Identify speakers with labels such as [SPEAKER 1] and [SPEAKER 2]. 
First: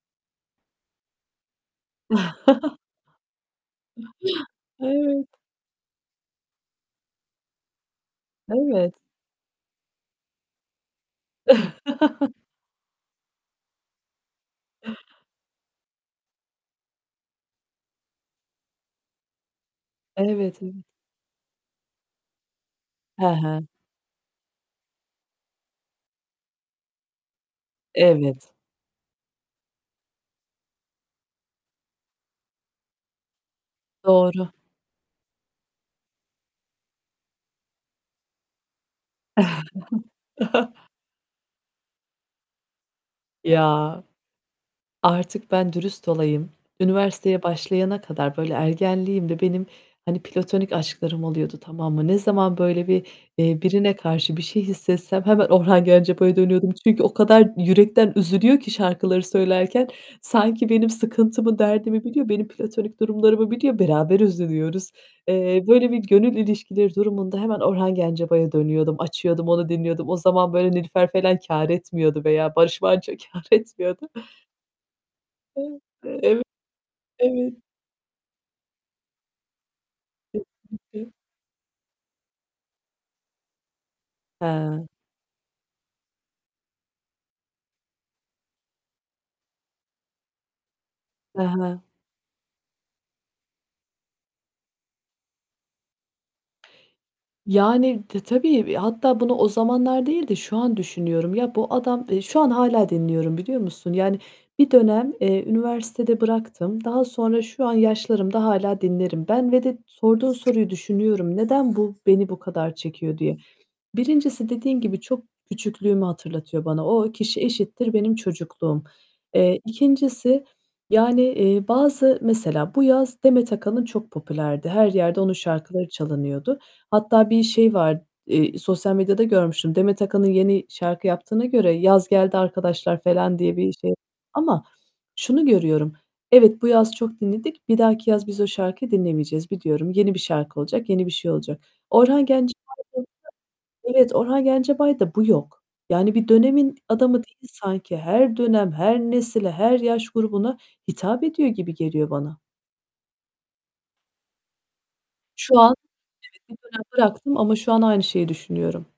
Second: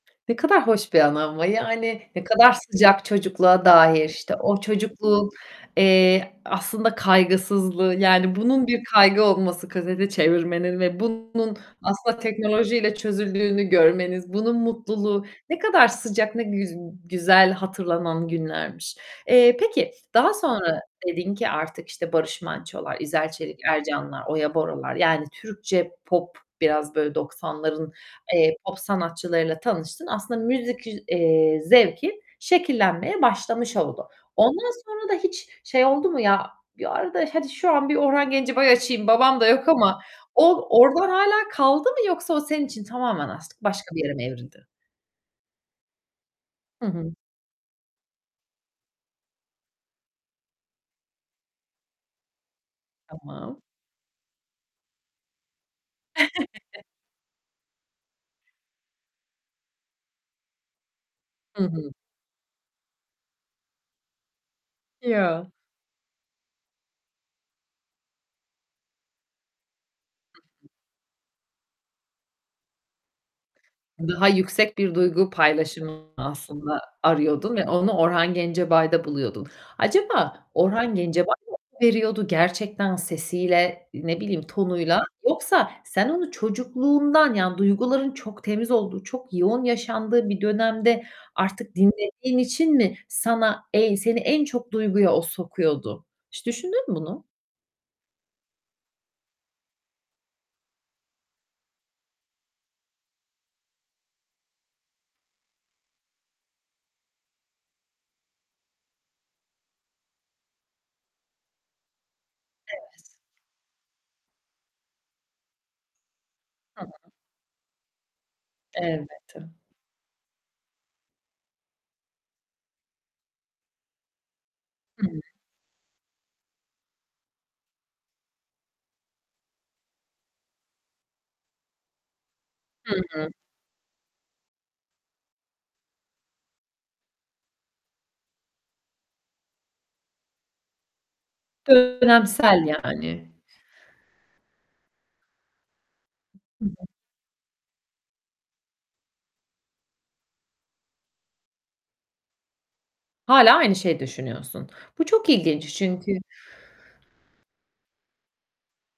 [SPEAKER 1] Ne kadar hoş bir anı ama yani, ne kadar sıcak çocukluğa dair. İşte, o
[SPEAKER 2] Evet.
[SPEAKER 1] çocukluğun, eee, aslında kaygısızlığı, yani bunun bir
[SPEAKER 2] Evet.
[SPEAKER 1] kaygı olması, kaseti çevirmenin ve bunun aslında teknolojiyle çözüldüğünü görmeniz, bunun mutluluğu, ne kadar sıcak, ne güz güzel hatırlanan günlermiş. Eee, peki, daha
[SPEAKER 2] Evet,
[SPEAKER 1] sonra
[SPEAKER 2] evet.
[SPEAKER 1] dedin ki artık işte Barış Mançolar,
[SPEAKER 2] He
[SPEAKER 1] İzel Çelik
[SPEAKER 2] he.
[SPEAKER 1] Ercanlar, Oya Boralar, yani Türkçe pop, biraz böyle 90'ların,
[SPEAKER 2] Evet.
[SPEAKER 1] eee, pop sanatçılarıyla tanıştın. Aslında müzik, üz eee, zevki şekillenmeye başlamış oldu.
[SPEAKER 2] Doğru.
[SPEAKER 1] Ondan sonra da hiç şey oldu mu ya? Bir ara da "Hadi şu an bir Orhan Gencebay açayım, babam da yok ama." o oradan hâlâ kaldı mı yoksa o senin için tamamen artık başka bir
[SPEAKER 2] Ya!
[SPEAKER 1] yere mi evrildi?
[SPEAKER 2] Artık ben dürüst olayım.
[SPEAKER 1] Hı hı.
[SPEAKER 2] Üniversiteye başlayana kadar, böyle, ergenliğimde benim hani platonik aşklarım oluyordu, tamam mı? Ne zaman böyle bir,
[SPEAKER 1] Tamam.
[SPEAKER 2] eee, birine karşı bir şey hissetsem hemen Orhan Gencebay'a dönüyordum. Çünkü o kadar yürekten üzülüyor ki şarkıları söylerken sanki benim sıkıntımı,
[SPEAKER 1] Hı hı.
[SPEAKER 2] derdimi biliyor, benim platonik durumlarımı biliyor. Beraber üzülüyoruz.
[SPEAKER 1] Yo.
[SPEAKER 2] Eee, böyle bir gönül ilişkileri durumunda hemen Orhan Gencebay'a dönüyordum. Açıyordum, onu dinliyordum. O zaman böyle
[SPEAKER 1] [unintelligible]
[SPEAKER 2] Nilüfer falan kâr etmiyordu veya Barış Manço kâr etmiyordu.
[SPEAKER 1] Daha yüksek bir duygu
[SPEAKER 2] E
[SPEAKER 1] paylaşımını
[SPEAKER 2] ev
[SPEAKER 1] aslında arıyordun
[SPEAKER 2] evet.
[SPEAKER 1] ve onu Orhan Gencebay'da buluyordun. Acaba Orhan
[SPEAKER 2] [unintelligible]
[SPEAKER 1] Gencebay mı veriyordu gerçekten sesiyle, ne bileyim,
[SPEAKER 2] He.
[SPEAKER 1] tonuyla yoksa sen onu çocukluğundan, yani duyguların çok temiz olduğu, çok yoğun yaşandığı bir dönemde artık
[SPEAKER 2] [unintelligible]
[SPEAKER 1] dinlediğin için mi sana ey seni en çok duyguya o sokuyordu? Hiç düşündün mü bunu?
[SPEAKER 2] Yani, t tabii. Eee, hatta bunu o zamanlar değil de şu an düşünüyorum. Ya bu adam Eee, şu an hâlâ dinliyorum, biliyor musun? Yani, bir dönem, eee, üniversitede bıraktım. Daha sonra şu an yaşlarımda hâlâ dinlerim. Ben ve de sorduğun soruyu düşünüyorum. "Neden bu beni bu kadar
[SPEAKER 1] Evet.
[SPEAKER 2] çekiyor?" diye. 1'ncisi dediğin gibi çok küçüklüğümü hatırlatıyor
[SPEAKER 1] Hı
[SPEAKER 2] bana.
[SPEAKER 1] hı.
[SPEAKER 2] O kişi eşittir benim çocukluğum.
[SPEAKER 1] Elbette.
[SPEAKER 2] Eee, 2'ncisi yani, eee, bazı mesela bu yaz Demet Akalın çok popülerdi. Her
[SPEAKER 1] I hı.
[SPEAKER 2] yerde onun şarkıları çalınıyordu. Hatta bir şey var, eee, sosyal medyada görmüştüm. Demet Akalın yeni şarkı yaptığına göre yaz geldi
[SPEAKER 1] Hı
[SPEAKER 2] arkadaşlar
[SPEAKER 1] hı.
[SPEAKER 2] falan diye bir şey ama şunu görüyorum: Evet, bu yaz çok dinledik; bir dahaki yaz biz o şarkıyı dinlemeyeceğiz, biliyorum. Yeni bir şarkı olacak, yeni bir şey olacak. Orhan Gencebay
[SPEAKER 1] Dönemsel yani.
[SPEAKER 2] [unintelligible] Evet, Orhan Gencebay'da bu yok. Yani bir dönemin
[SPEAKER 1] [unintelligible]
[SPEAKER 2] adamı değil sanki. Her dönem, her nesile, her yaş grubuna hitap ediyor gibi geliyor bana.
[SPEAKER 1] Hâlâ aynı şeyi düşünüyorsun. Bu çok
[SPEAKER 2] Şu
[SPEAKER 1] ilginç,
[SPEAKER 2] an
[SPEAKER 1] çünkü
[SPEAKER 2] evet, bir dönem bıraktım ama şu an aynı şeyi düşünüyorum.